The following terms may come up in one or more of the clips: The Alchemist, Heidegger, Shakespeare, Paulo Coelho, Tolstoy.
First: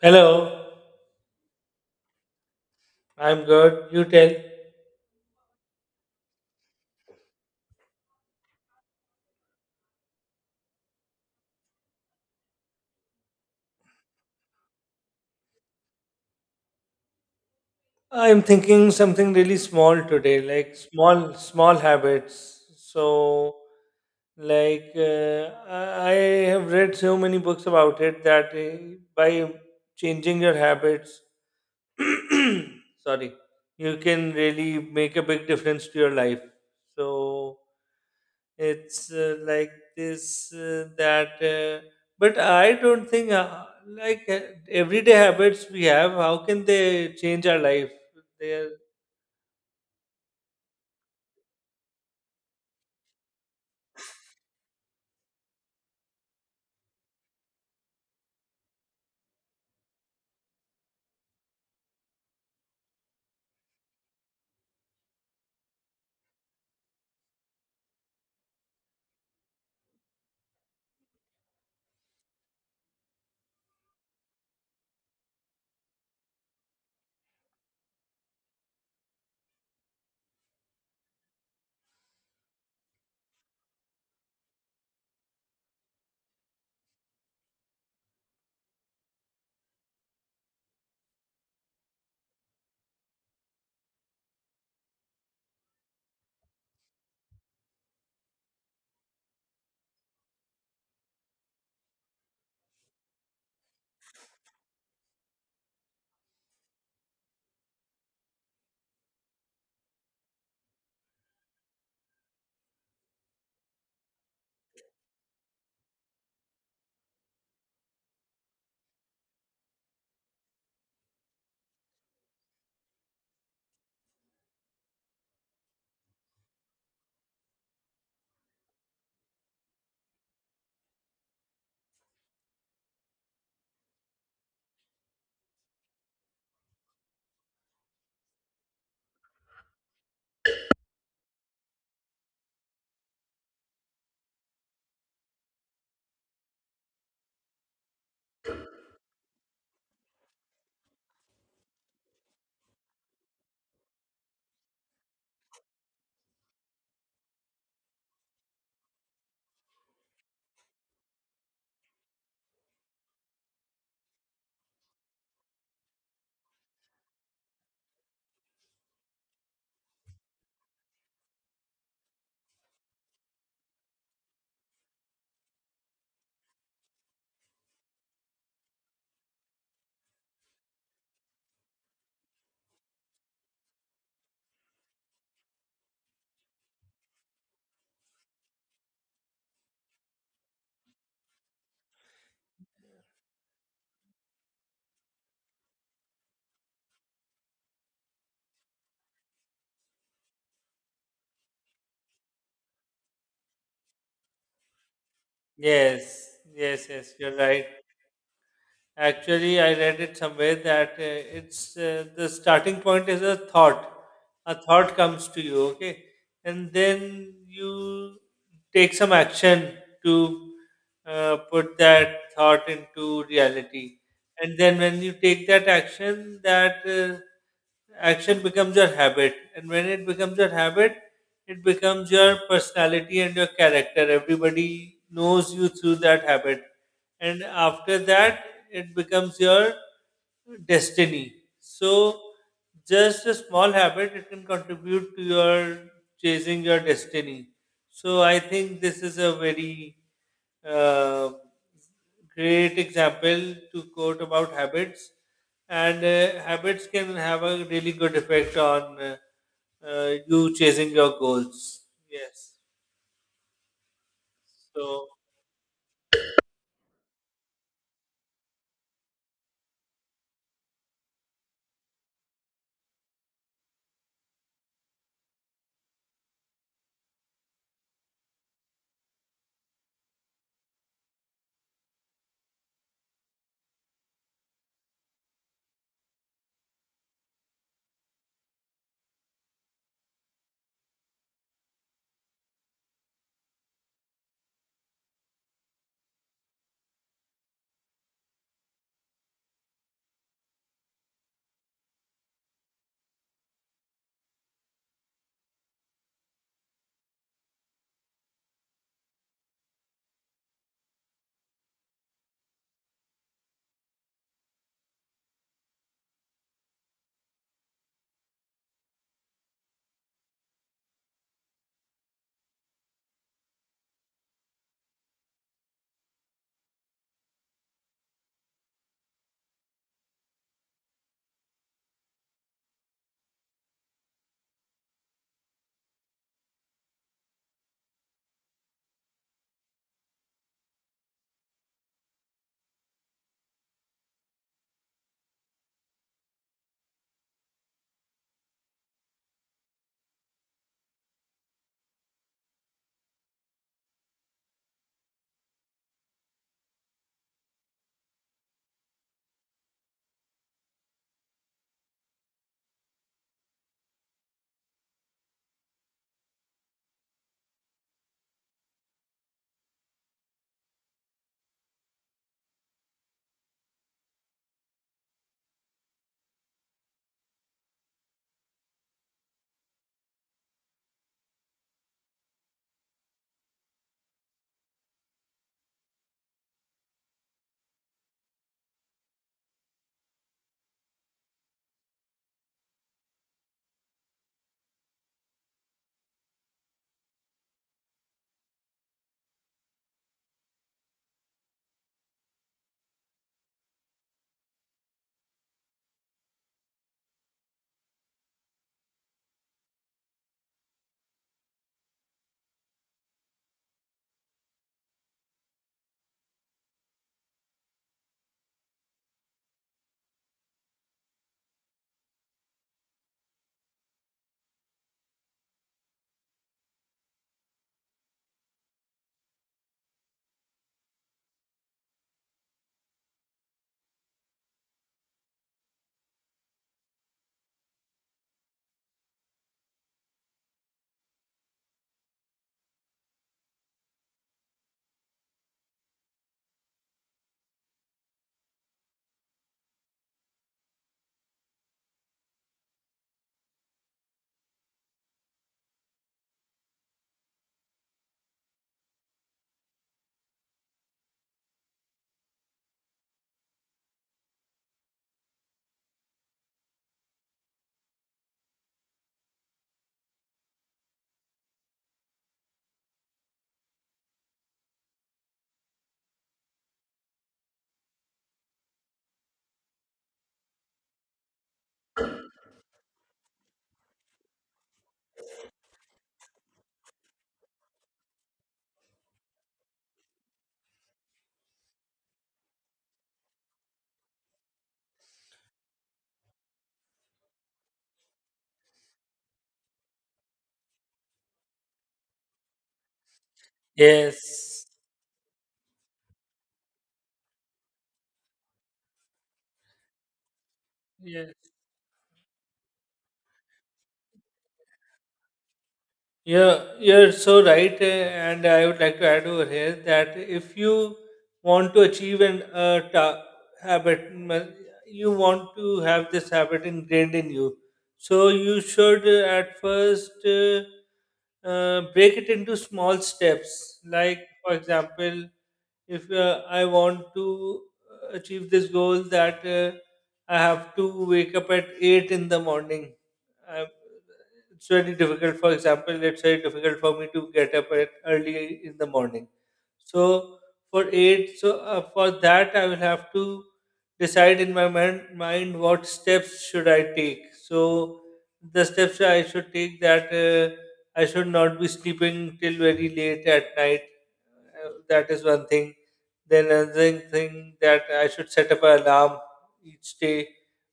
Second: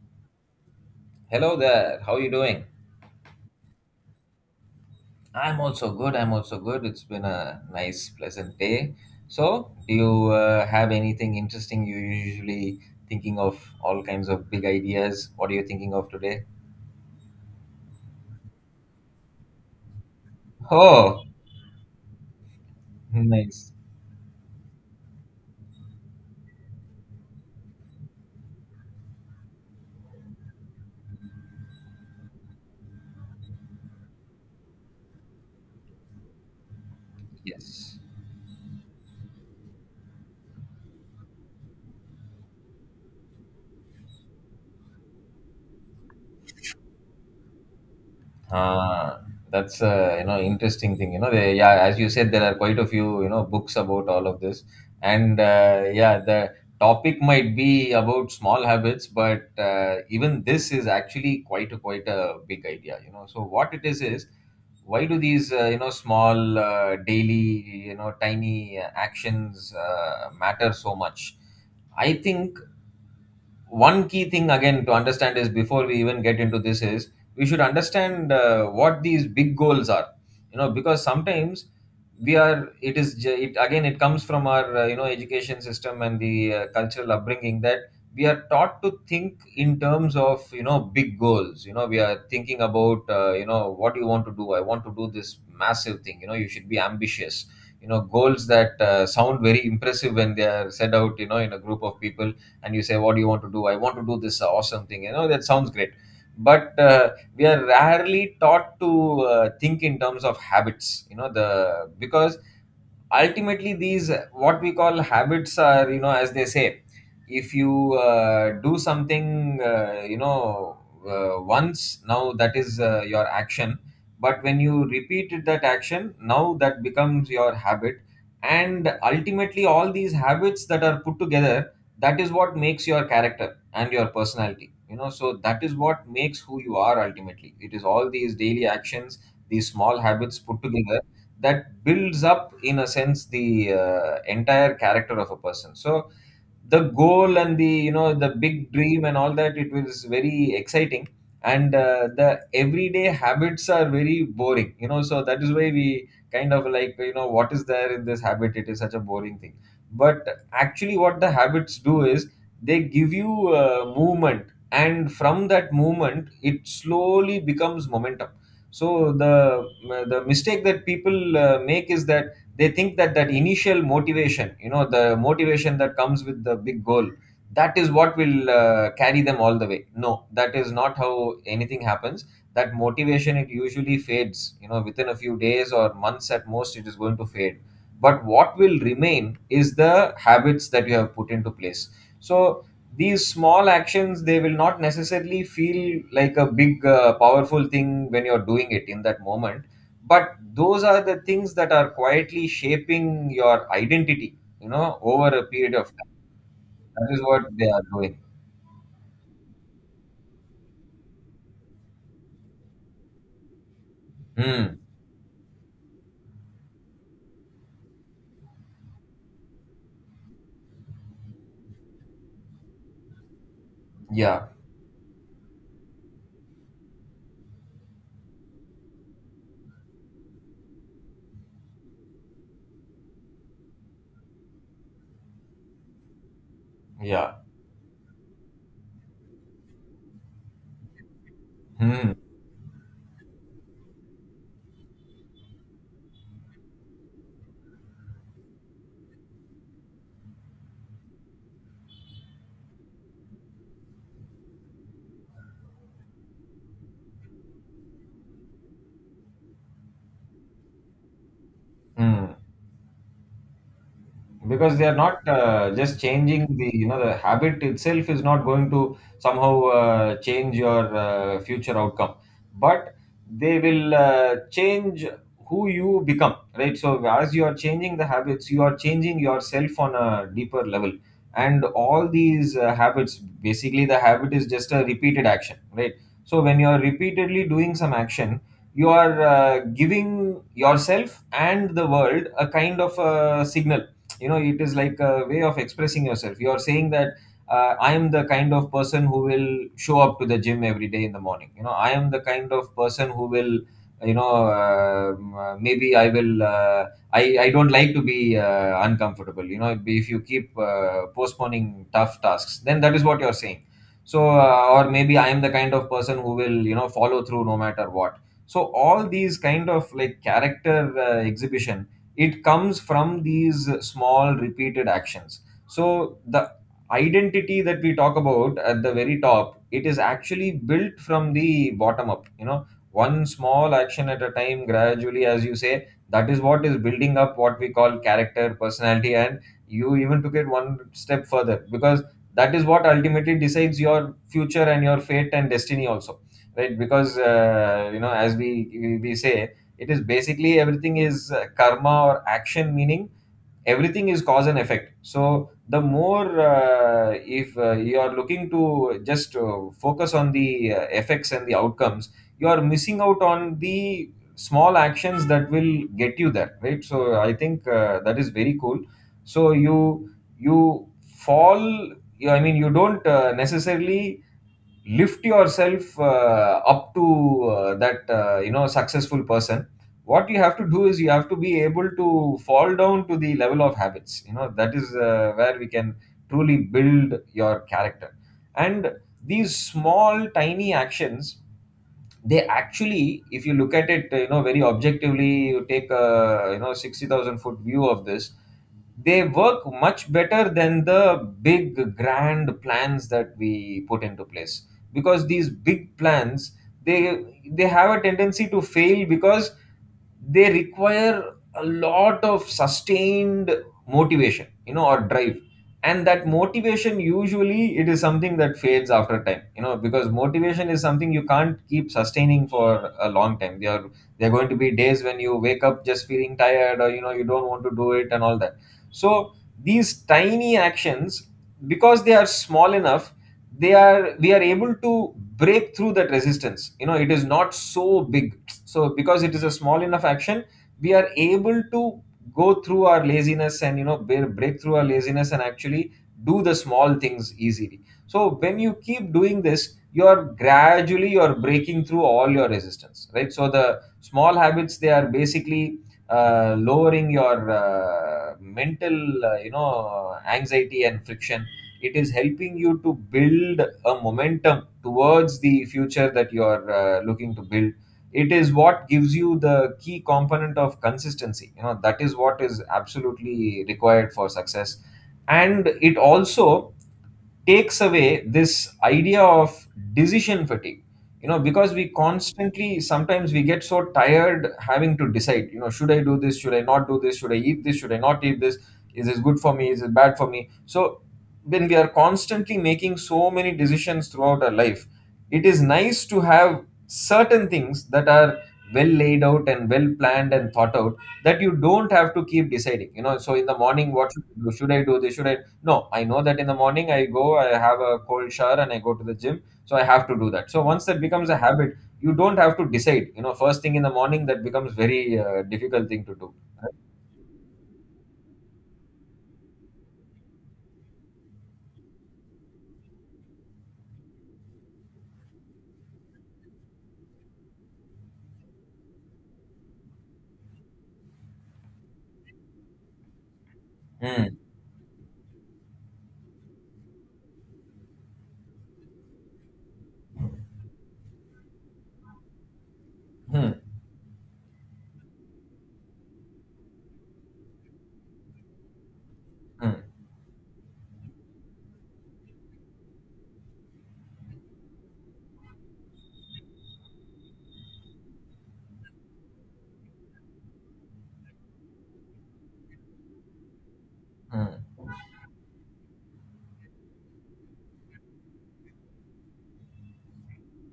Hello. Hello there. How are you doing? I'm good. You tell. I'm also good. I'm also good. It's been a nice, pleasant day. So, do you have anything interesting? You usually thinking of all kinds of big ideas. What are you thinking of today? I'm thinking something really small today, like Oh, small, small habits. So, nice. like, I have read so many books about it that by changing your habits, sorry, you can really make a big difference to your life. So, Yes. it's like this that but I don't think like uh, everyday habits we have, how can they change our life? They are, Ah, that's interesting thing. Yeah, as you said, there are quite a few books about all of this, and yeah, the topic might be about small habits, but even this is actually quite a big idea. So what it is, why do these small daily tiny actions matter so much? I think one key thing again to understand, is before we even get into this, is we should understand what these big goals are, you know because sometimes we are it is j- it again it comes from our education system and the cultural upbringing, that we are taught to think in terms of big goals. We are thinking about, what do you want to do? I want to do this massive thing. You should be ambitious, goals that sound very impressive when they are set out, in a group of people. And you say, what do you want to do? I want to do this awesome thing. That sounds great. But we are rarely taught to think in terms of habits, the because ultimately these what we call habits are, as they say, if you do something once, now that is your action. But when you repeated that action, now that becomes your habit. And ultimately all these habits that are put together, that is what makes your character and your personality. So that is what makes who you are. Ultimately it is all these daily actions, these small habits put together, that builds up in a sense the entire character of a person. So the goal and the, the big dream and all that, it was very exciting, and the everyday habits are very boring. So that is why we kind of like, what is there in this habit? It is such a boring thing. But actually what the habits do is, they give you movement, and from that movement it slowly becomes momentum. So the mistake that people make is that, they think that that initial motivation, the motivation that comes with the big goal, that is what will carry them all the way. No, that is not how anything happens. That motivation, it usually fades, within a few days or months at most, it is going to fade. But what will remain is the habits that you have put into place. So these small actions, they will not necessarily feel like a big powerful thing when you're doing it in that moment, but those are the things that are quietly shaping your identity, over a period of time. yes, yes, That yes, is you're what right. they are doing. Actually, I read it somewhere that it's the starting point is a thought. A Hmm. thought comes to you, okay, and then you take some action to put that thought into reality. Yeah, And then when you take that action becomes your habit, and when it becomes your habit, it becomes your personality and your character. Everybody knows you through that habit, yeah. and after that, it becomes your destiny. So Hmm. just a small habit, it can contribute to your chasing your destiny. So I think this is a very uh, great example to quote about habits, and habits can have a really good effect on you chasing your goals. Hmm. Yes. Because they are So. not just changing the, the habit itself is not going to somehow change your future outcome, but they will change who you become, right? So as you are changing the habits, you are changing yourself on a deeper level. And all these habits, basically the habit is just a repeated action, right? So when you are repeatedly doing some action, you are giving yourself and the world a kind of a signal. It is like a way of expressing yourself. You are saying that, I am the kind of person who will show up to the gym every day in the morning. I am the kind of person who will, maybe I will I don't like to be uncomfortable. If you keep postponing tough tasks, then that is what you are saying. So or maybe I am the kind of person who will, follow through no matter what. So all these kind of like character exhibition, it comes from these small repeated actions. So the identity that we talk about at the very top, it is actually built from the bottom up, one small action at a time, gradually, as you say. That is what is building up what we call character, personality, and you even took it one step further, because that is what ultimately decides your future and your fate and destiny also, right? Because as we, we say, it is basically everything is karma, or action, meaning everything is cause and effect. So the more if you are looking to just focus on the effects and the outcomes, you are missing out on the small actions that will get you there, right? So I think that is very cool. So you fall, you, I mean you don't necessarily lift yourself up to that successful person. What you have to do is, you have to be able to fall down to the level of habits. That is where we can truly build your character. And these small tiny actions, they actually, if you look at it you know very objectively, you take a, 60,000 foot view of this, they work much better than the big grand plans that we put into place. Because these big plans, they have a tendency to fail, because they require a lot of sustained motivation, or drive, and that motivation, usually it is something that fades after time, because motivation is something you can't keep sustaining for a long time. There are, there are going to be days when you wake up just feeling tired, or you don't want to do it and all that. So these tiny actions, because they are small enough, they are, we are able to break through that resistance. It is not so big. So because it is a small enough action, we are able to go through our laziness and, break through our laziness and actually do the small things easily. So when you keep doing this, you're gradually, you're breaking through all your resistance, right? So the small habits, they are basically lowering your mental anxiety and friction. It is helping you to build a momentum towards the future that you are looking to build. It is what gives you the key component of consistency. That is what is absolutely required for success. And it also takes away this idea of decision fatigue, because we constantly, sometimes we get so tired having to decide, should I do this, should I not do this, should I eat this, should I not eat this, is this good for me, is it bad for me. So when we are constantly making so many decisions throughout our life, it is nice to have certain things that are well laid out and well planned and thought out, that you don't have to keep deciding. So in the morning, what Yes. should I do, should I do this, should I, no, I know that in the morning I go, I have a cold shower and I go to the gym, so I have to do that. So once that becomes a Yes. habit, you don't have to decide, first thing in the morning that becomes very difficult thing to do. Yeah, you're so right, eh, and I would like to add over here that if you want to achieve an habit, you want to have this habit ingrained in you. So you should at first break it into small steps. Hmm. Like, for example, if I want to achieve this goal that I have to wake up at 8 in the morning. Hmm. I it's very difficult. For example, it's very difficult for me to get up at early in the morning. Hmm. So for that I will have to decide in my mind what steps should I take. So the steps I should take, that I should not be sleeping till very late at night. Hmm. That is one thing. Then another thing, that I should set up an alarm each day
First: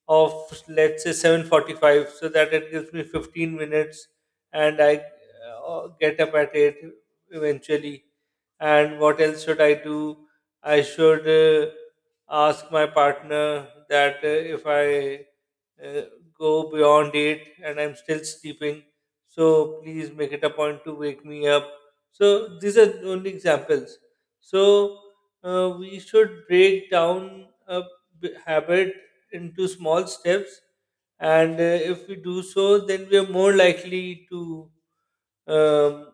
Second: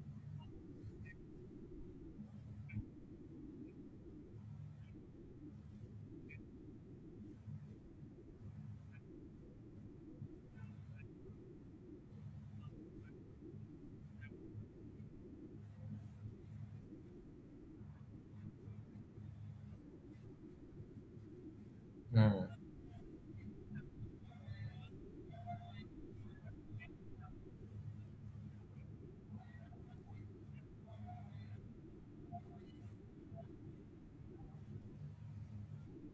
of, let's say, 7:45, so that it gives me 15 minutes and I get up at 8 eventually. And what else should I do? I should ask my partner that if I uh, go beyond 8 and I'm still sleeping, so please make it a point to wake me up. So Hmm. these are only examples. So we should break down a habit into small steps, and if we do so, then we are more likely to um,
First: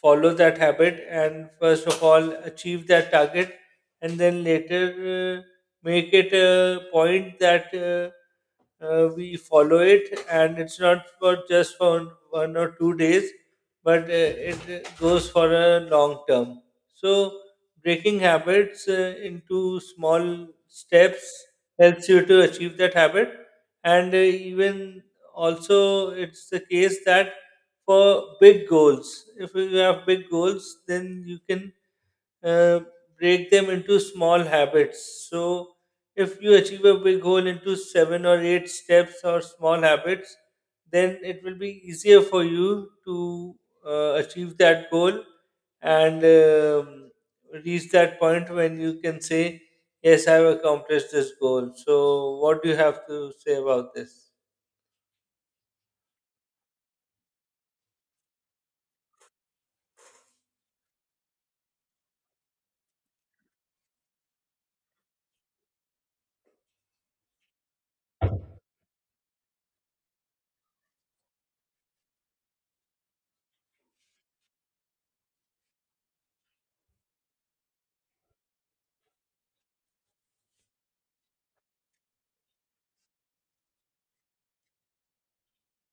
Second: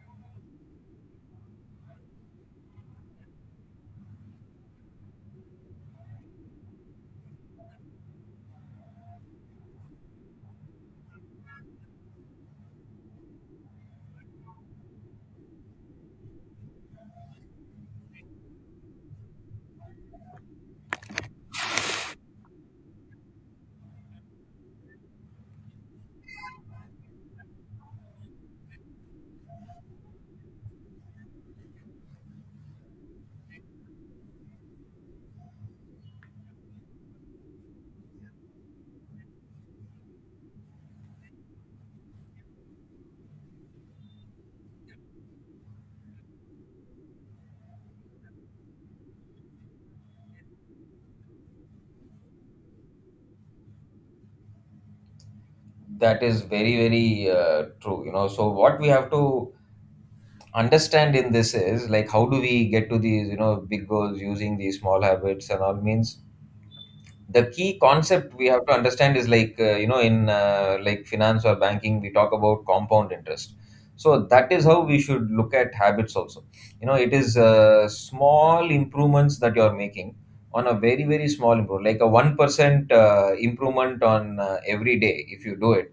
follow that habit and first of all achieve that target. And then later, uh, make it a point that we follow it, and it's not for just for 1 or 2 days, but it goes for a long term. So breaking habits into small steps helps you to achieve that habit. And even, also it's the case that for big goals. If you have big goals, then you can uh, break them into small habits. So if you achieve a big goal into seven or eight steps or small habits, then it will be easier for you to achieve that goal and reach that point when you can say, Yes, I've accomplished this goal. So what do you have to say about this? That is very, very true. So what we have to understand in this is, like, how do we get to these big goals using these small habits and all means, the key concept we have to understand is like in like finance or banking, we talk about compound interest. So that is how we should look at habits also. It is small improvements that you are making, on a very very small improvement, like a 1% improvement on every day. If you do it,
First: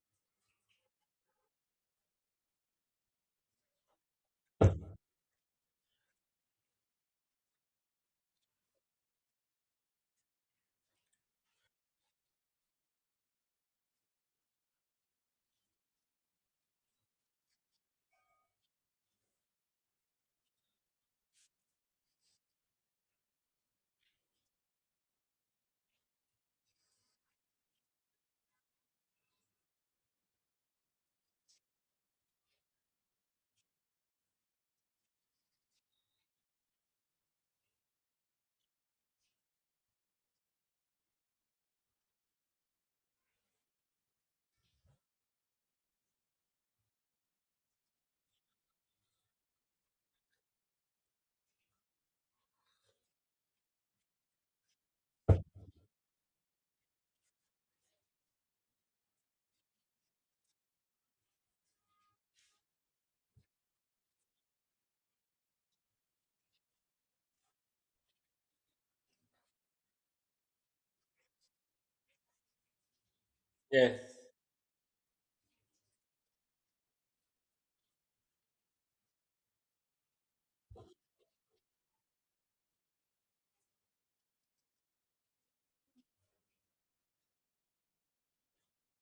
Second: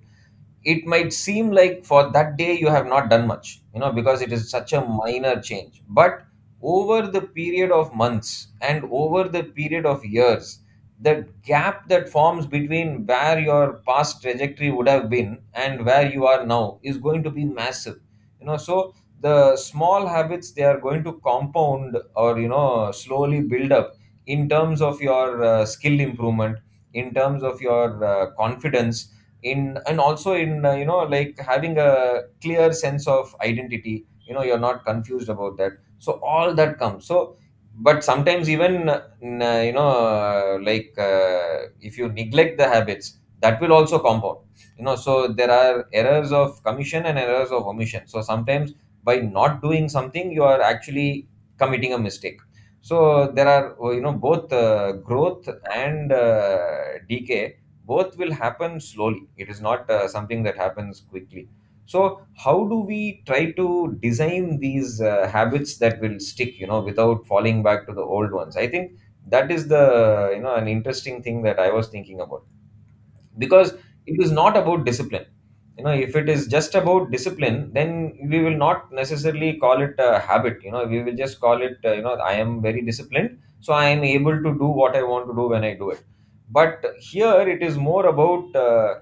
it might seem like for that day you have not done much because it is such a minor change. But over the period of months and over the period of years, the gap that forms between where your past trajectory would have been and where you are now is going to be massive. So the small habits, they are going to compound or slowly build up, in terms of your skill improvement, in terms of your confidence in, and also in like having a clear sense of identity. You're not confused about that. So all that comes. So but sometimes, even like if you neglect the habits, that will also compound. So there are errors of commission and errors of omission. So sometimes, by not doing something, you are actually committing a mistake. So there are both growth and decay. Birth will happen slowly, it is not something that happens quickly. So, how do we try to design these habits that will stick without falling back to the old ones? I think that is the you know an interesting thing that I was thinking about. Because it Yes. is not about discipline. If it is just about discipline, then we will not necessarily call it a habit. We will just call it, I am very disciplined, so I am able to do what I want to do when I do it. But here, it is more about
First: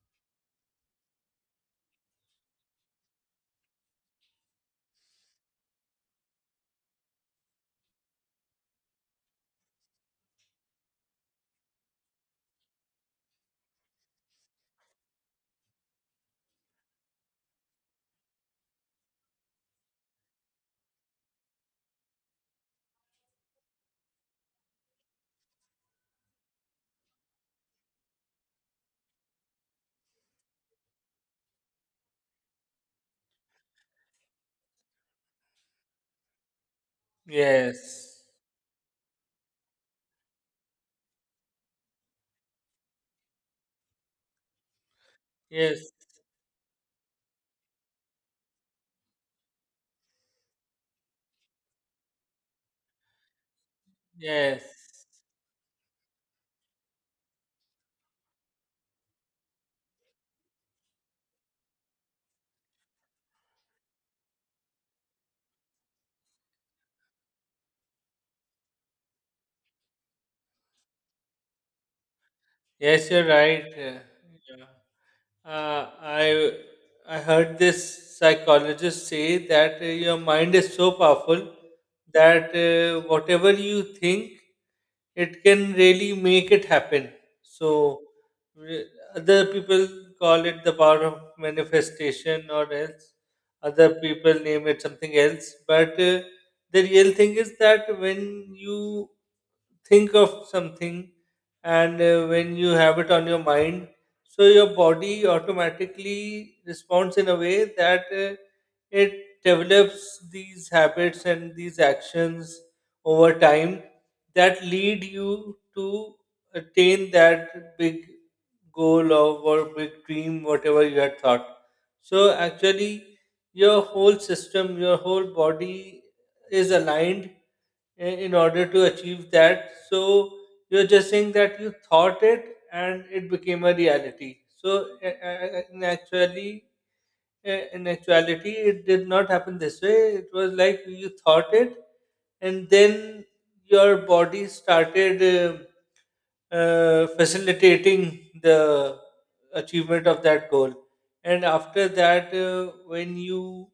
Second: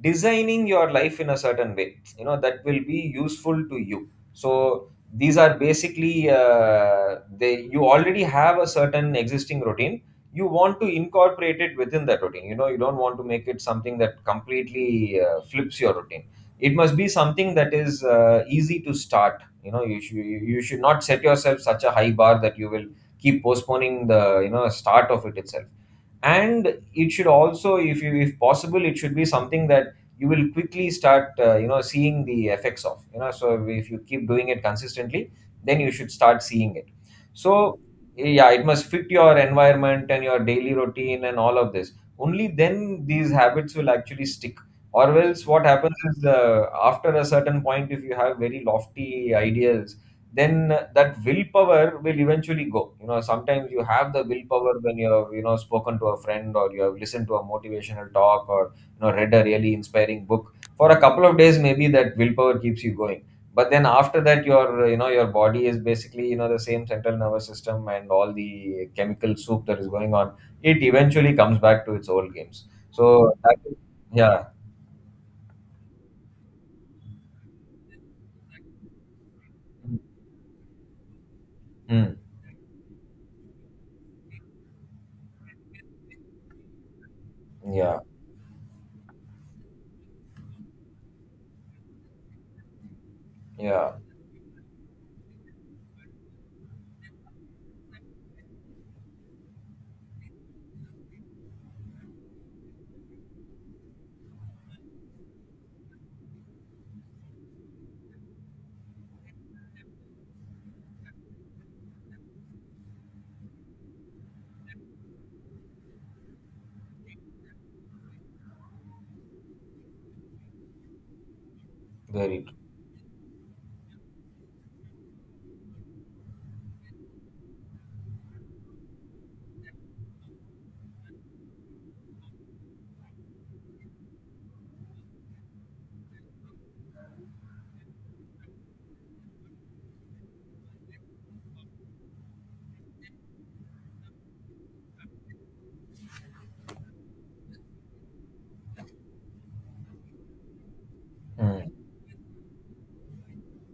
designing your life in a certain way that will be useful to you. So these are basically they you already have a certain existing routine. You want to incorporate it within that routine. You don't want to make it something that completely flips your routine. It must be something that is easy to start. You should, you should not set yourself such a high bar that you will keep postponing the start of it itself. And it should also, if possible, it should be something that you will quickly start seeing the effects of, so if you keep doing it consistently, then you should start seeing it. So, Yes. yeah, it must fit your environment and your daily routine and all of this. Only then these habits will actually stick. Or else what Yes. happens is, after a certain point, if you have very lofty ideals, then that willpower will eventually go. Sometimes you have the Yes. willpower when you have spoken to a friend, or you have listened to a motivational talk, or read a really inspiring book for a couple of days, maybe that willpower keeps you going. But then after that, your body is basically the same central nervous system and all the chemical soup that is going on, it eventually comes back to its old games. Yes, you're So that right. is, yeah. Yeah. Uh, I I heard this psychologist say that your mind is so powerful Mm. that whatever you think, it can really make it happen. Mm, yeah. So re- other people call it the power of manifestation, or else other Yeah, people name it something else. But the real thing is that when you think of something, and when you have it on your mind, so your body automatically responds in a way that it develops these habits and these actions over time that lead you to attain that big goal of, or big dream, whatever you had thought. So very true. actually, your whole system, your whole body is aligned, in order to achieve that. So you're just saying that you thought it and it became a reality. So in actually, in actuality, it did not happen this way. It was like you thought it, and then your body started facilitating the achievement of that goal. And Mm. after that, when you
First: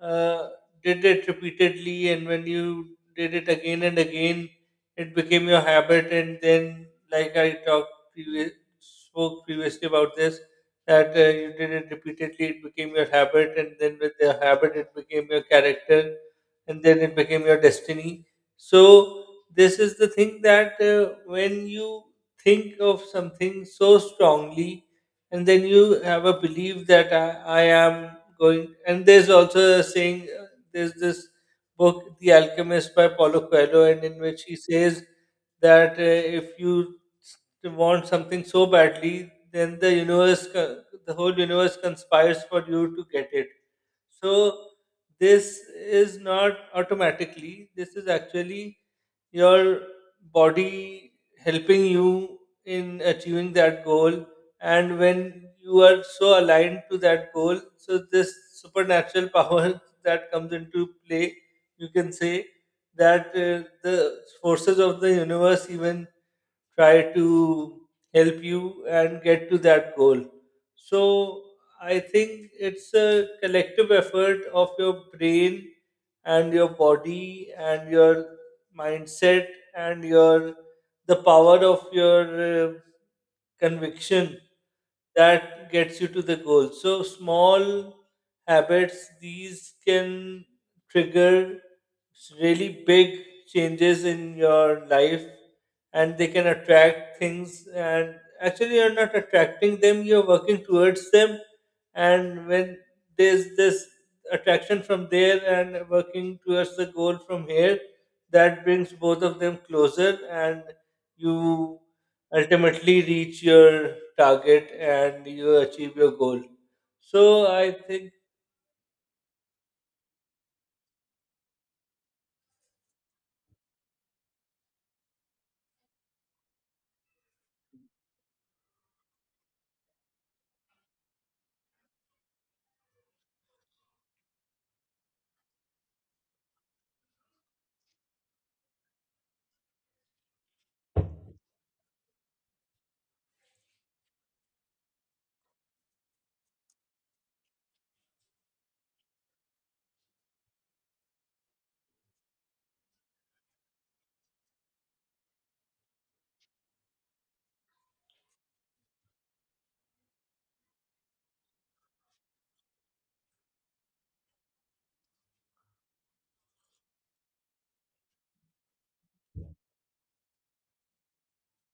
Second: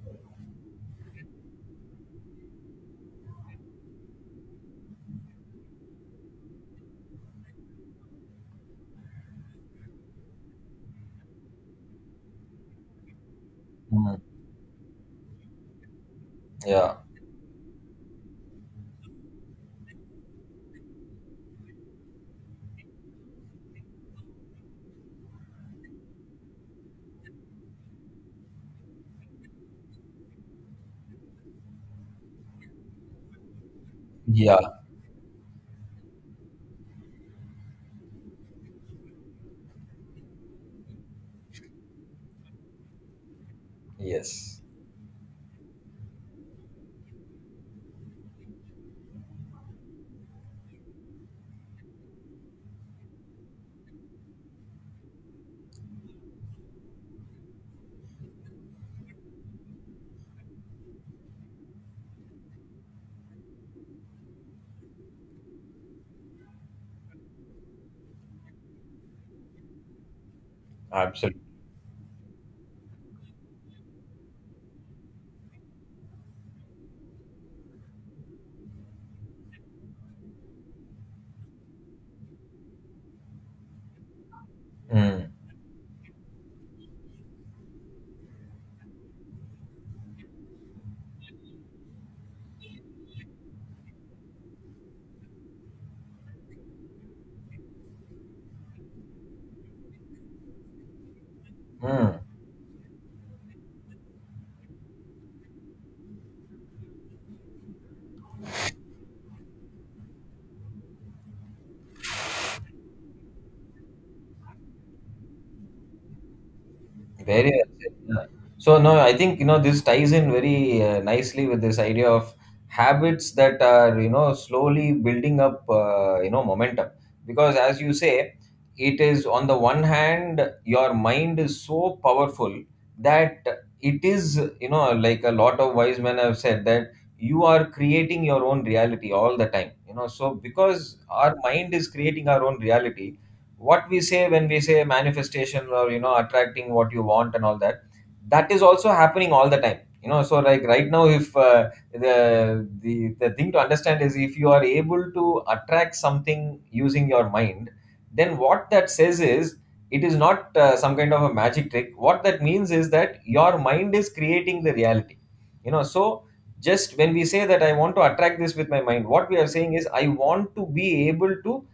uh, did it repeatedly, and when you did it again and again, it became your habit. And then, like spoke previously about this, that you did it repeatedly, it became your habit. And then with Mm. the habit, it became your character, and Yeah, then it became your destiny. So this is the thing, that when you think of something so strongly, and then you have a belief that I am going. And there's also a saying. There's this book, The Alchemist by Paulo Coelho, and in which he yeah. says that if you want something so badly, then the whole universe conspires for you to get it. Yes, So this is not automatically, this is actually your body helping you in achieving that goal. And when you are so aligned to that goal, so this supernatural power that comes into play, you can say that the forces of the universe even try to help you and get to that goal. absolutely. So I think it's a collective effort of your brain and your body and your mindset and your the power of your conviction Mm, that gets you to the goal. So small habits, these can trigger really big changes in your life. And they can attract things, and actually you're not attracting them, you're working towards them. mm, And when there's this attraction from there and working towards the goal from here, that brings both of them closer, and you ultimately reach your target and you achieve your goal. So very well I said. think. Yeah. So no, I think this ties in very nicely with this idea of habits that are slowly building up momentum. Because as you say, it is, on the one hand, your mind is so powerful that it is like a lot of wise men have said that you are creating your own reality all the time. So because our mind is creating our own reality, what we say when we say manifestation or attracting what you want and all that, that is also happening all the time. So like right now, if the thing to understand is, if you are able to attract something using your mind, then what that says is, it is not some kind of a magic trick. What that means is that your mind is creating the reality. So just when we say that I want to attract this with my mind, what we are saying is, I want to be able to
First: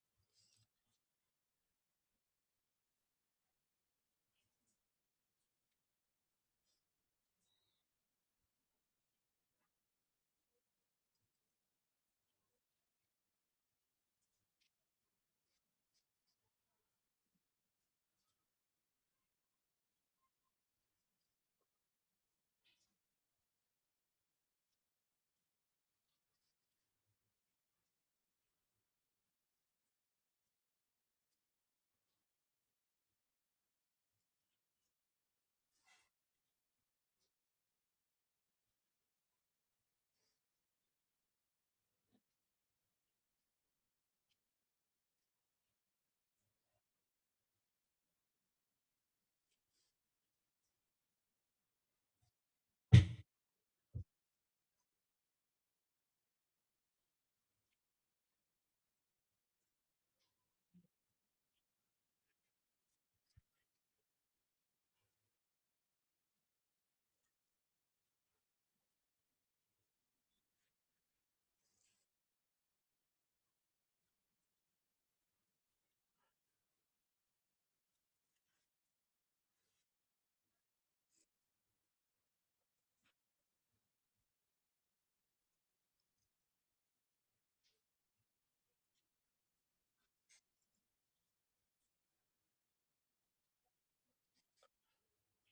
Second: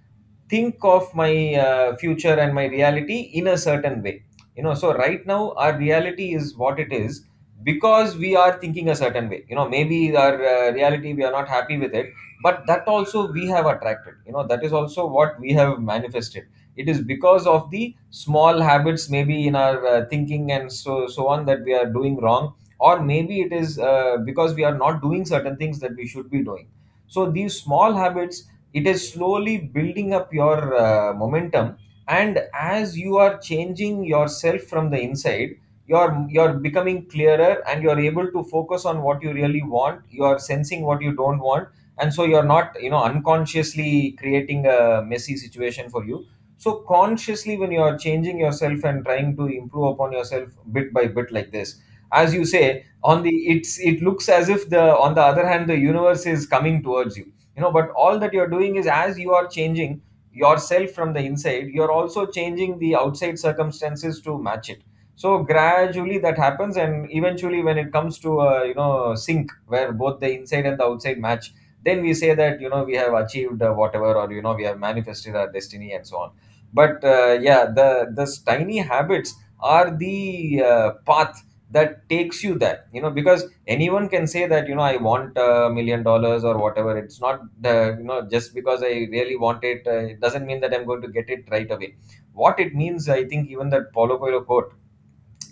think of my future and my reality in a certain way. So right now our reality is what it is, because we are thinking a certain way, maybe our reality, we are not happy with it. But that also we have attracted. That is also what we have manifested. It is because of the small habits, maybe in our thinking and so on, that we are doing wrong. Or maybe it is because we are not doing certain things that we should be doing. So these small habits, it is slowly building up your momentum. And as you are changing yourself from the inside, you're becoming clearer, and you're able to focus on what you really want, you're sensing what you don't want. And so you're not unconsciously creating a messy situation for you. So consciously, when you are changing yourself and trying to improve upon yourself bit by bit like this, as you say, on the it's it looks as if, the on the other hand, the universe is coming towards you. You know but all that you're doing is, as you are changing yourself from the inside, you're also changing the outside circumstances to match it. So gradually that happens, and eventually when it comes to a sync where both the inside and the outside match, then we say that we have achieved whatever, or we have manifested our destiny and so on. But yeah, the this tiny habits are the path that takes you there. Because anyone can say that I want $1 million or whatever. It's not the you know just because I really want it, it doesn't mean that I'm going to get it right away. What it means, I think, even that Paulo Coelho quote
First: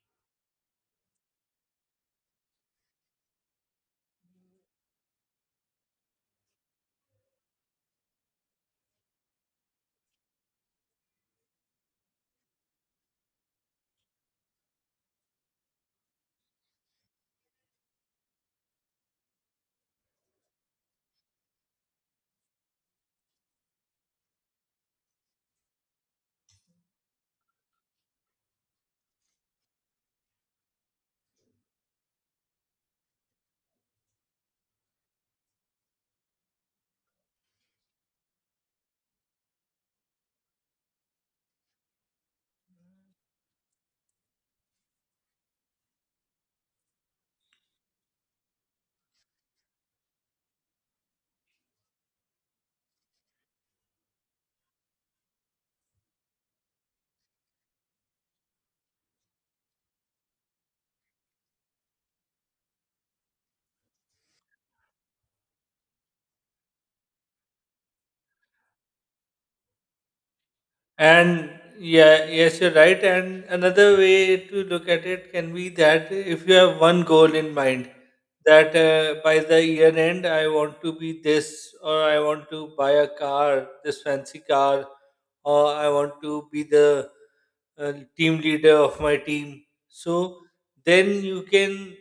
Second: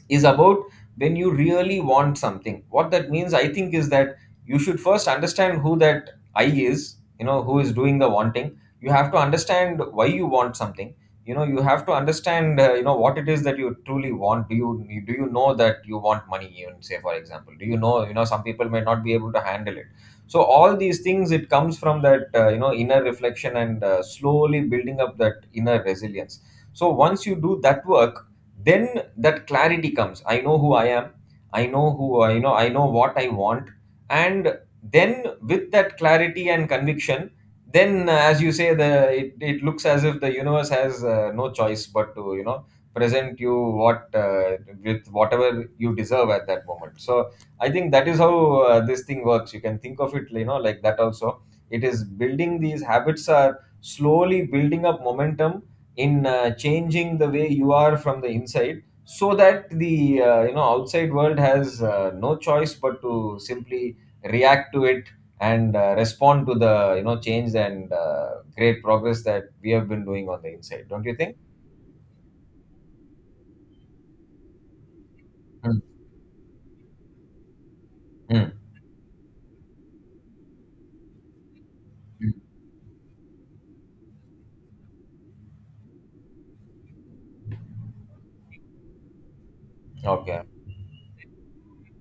is about, when you really want something. What that means, I think, is that you should first understand who that I is, who is doing the wanting. You have to understand why you want something. You have to understand, what it is that you truly want. Do you know that you want money? Even say, for example, do you know, some people may not be able to handle it. So all these things, it comes from that, inner reflection and slowly building up that inner resilience. So once you do that work, then that clarity comes. I know who I am. I know what I want. And then with that clarity and conviction, then as you say, it looks as if the universe has no choice but to present you what with whatever you deserve at that moment. So I think that is how this thing works. You can think of it like that also. It is building these habits are slowly building up momentum, in changing the way you are from the inside, so that the outside world has no choice but to simply react to it, and respond to the change and great progress that we have been doing on the inside. Don't you think? And yeah, yes, you're right. And another way to look at it can be Mm, that if you have one goal in mind, mm, that by the year end, I want to be this, or I want mm. to buy a car, this fancy car, or I want to be the team leader of my team. So Okay. then you can,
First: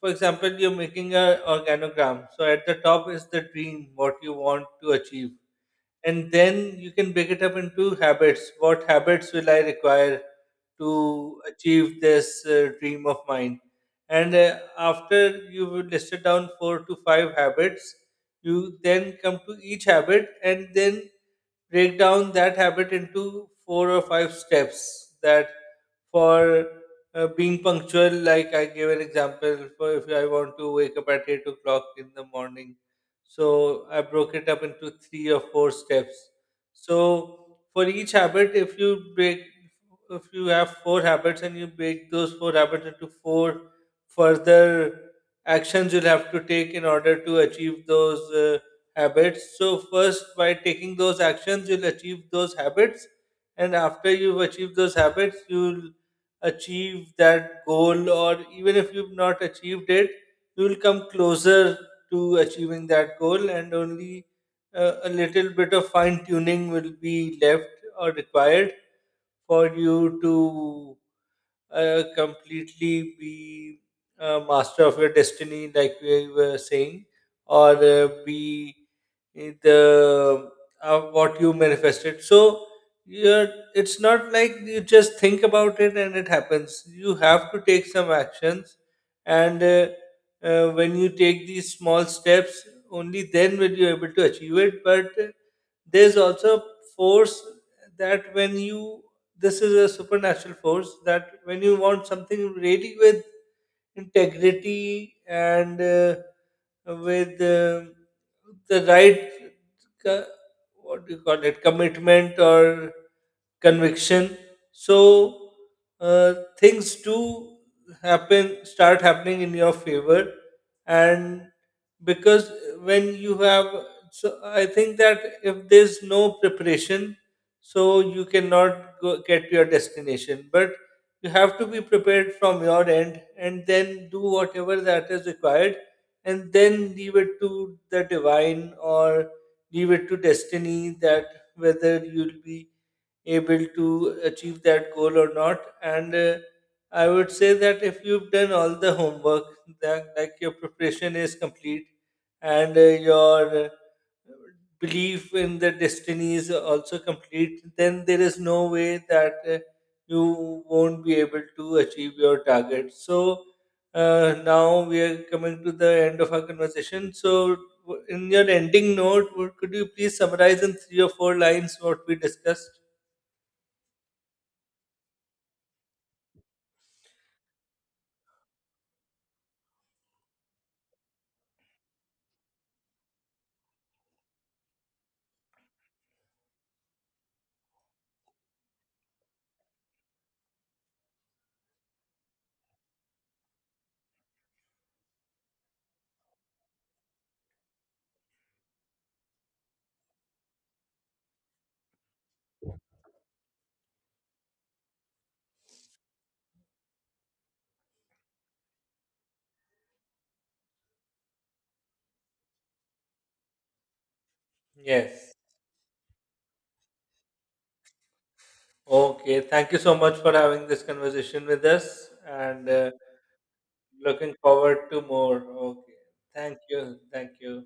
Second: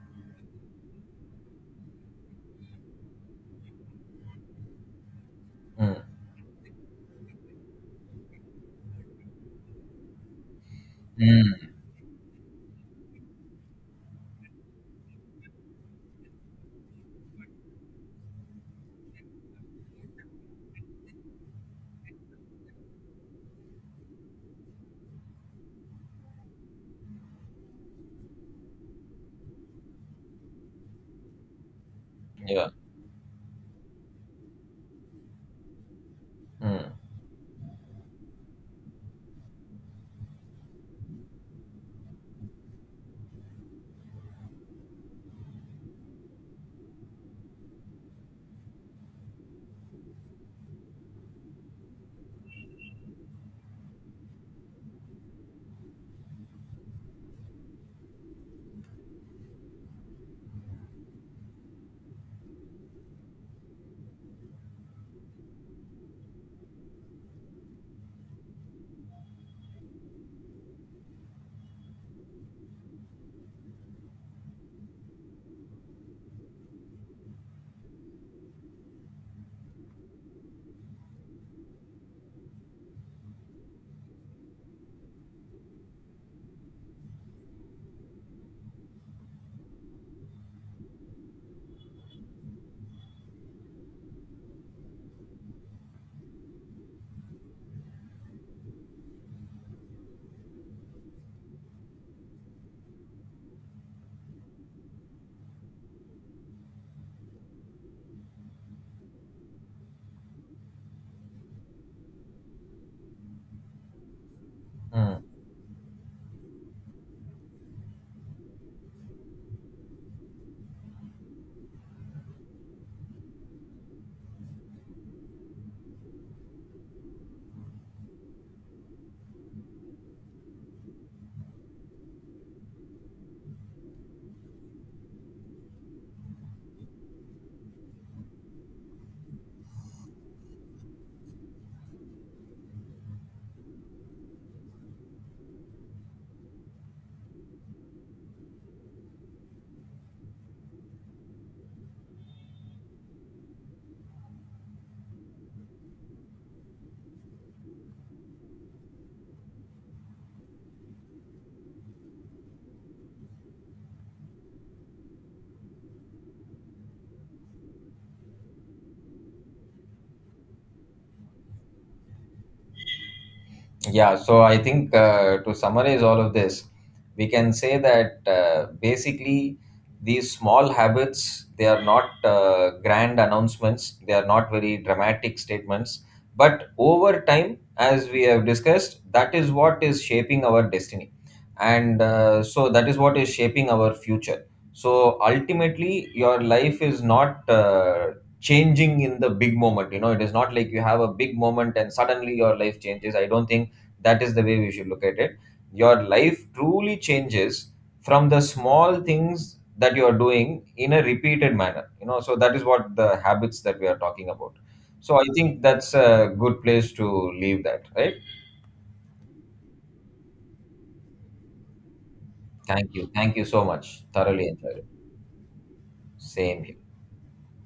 for example, you're making a organogram. So at the top is the dream, what you want to achieve, Mm, and then you can break it up into habits. What habits will I require to mm, achieve this dream of mine? And after you've listed down four to five habits, you then come to each habit and then break down that habit into four or five steps. That, for being punctual, like I gave an example, for if I want to wake up at 8 o'clock in the yeah. morning, so I broke it up into three or four steps. Mm, So for each habit, if you have four habits and you break those four habits into four further actions you'll have to take in order to achieve those habits. So, first, by taking those actions, you'll achieve those habits. And after you've achieved those habits, you'll achieve that goal, or even if you've not achieved it, you'll come closer to achieving that goal. And only a little bit of fine tuning will be left or required for you to completely be a master of your destiny, like we were saying, or be it, uh, what you manifested. So you're, it's not like you just think about it and it happens. You have to take some actions, and when you take these small steps, only then will you able to achieve it. But there's also force that when you this is a supernatural force, that when you want something really with integrity and with the right co- what do you call it, commitment or conviction. mm. So uh, things do happen start happening in your favor. And because when you have, so I think that if there's no preparation, so you cannot get to your destination. But you have to be prepared from your end and then do whatever that is required, and then leave it to the divine or leave it to destiny, that whether you'll be able to achieve that goal or not. And I would say that if you've done all the homework, that like your preparation is complete, and your belief in the destiny is also complete, then there is no way that you won't be able to achieve your target. So now we are coming to the end of our conversation. So in your ending note, could you please summarize in three or four lines what we discussed? Yeah, so I think to summarize all of this, we can say that basically, these small habits, they are not grand announcements, they are not very dramatic statements, but over time, as we have discussed, that is what is shaping our destiny. And so that is what is shaping our future. So ultimately, your life is not changing in the big moment. It is not like you have a big moment and suddenly your life changes. I don't think that is the way we should look at it. Your life truly changes from the small things that you are doing in a repeated manner. So that is what the habits that we are talking about. So I Yes. think that's a good place to leave that, right? Okay. Thank you so much for having this conversation with us, and Thank you. Thank you so much. looking Thoroughly enjoyed it. forward to more. Okay. Thank Same here. you. Thank you.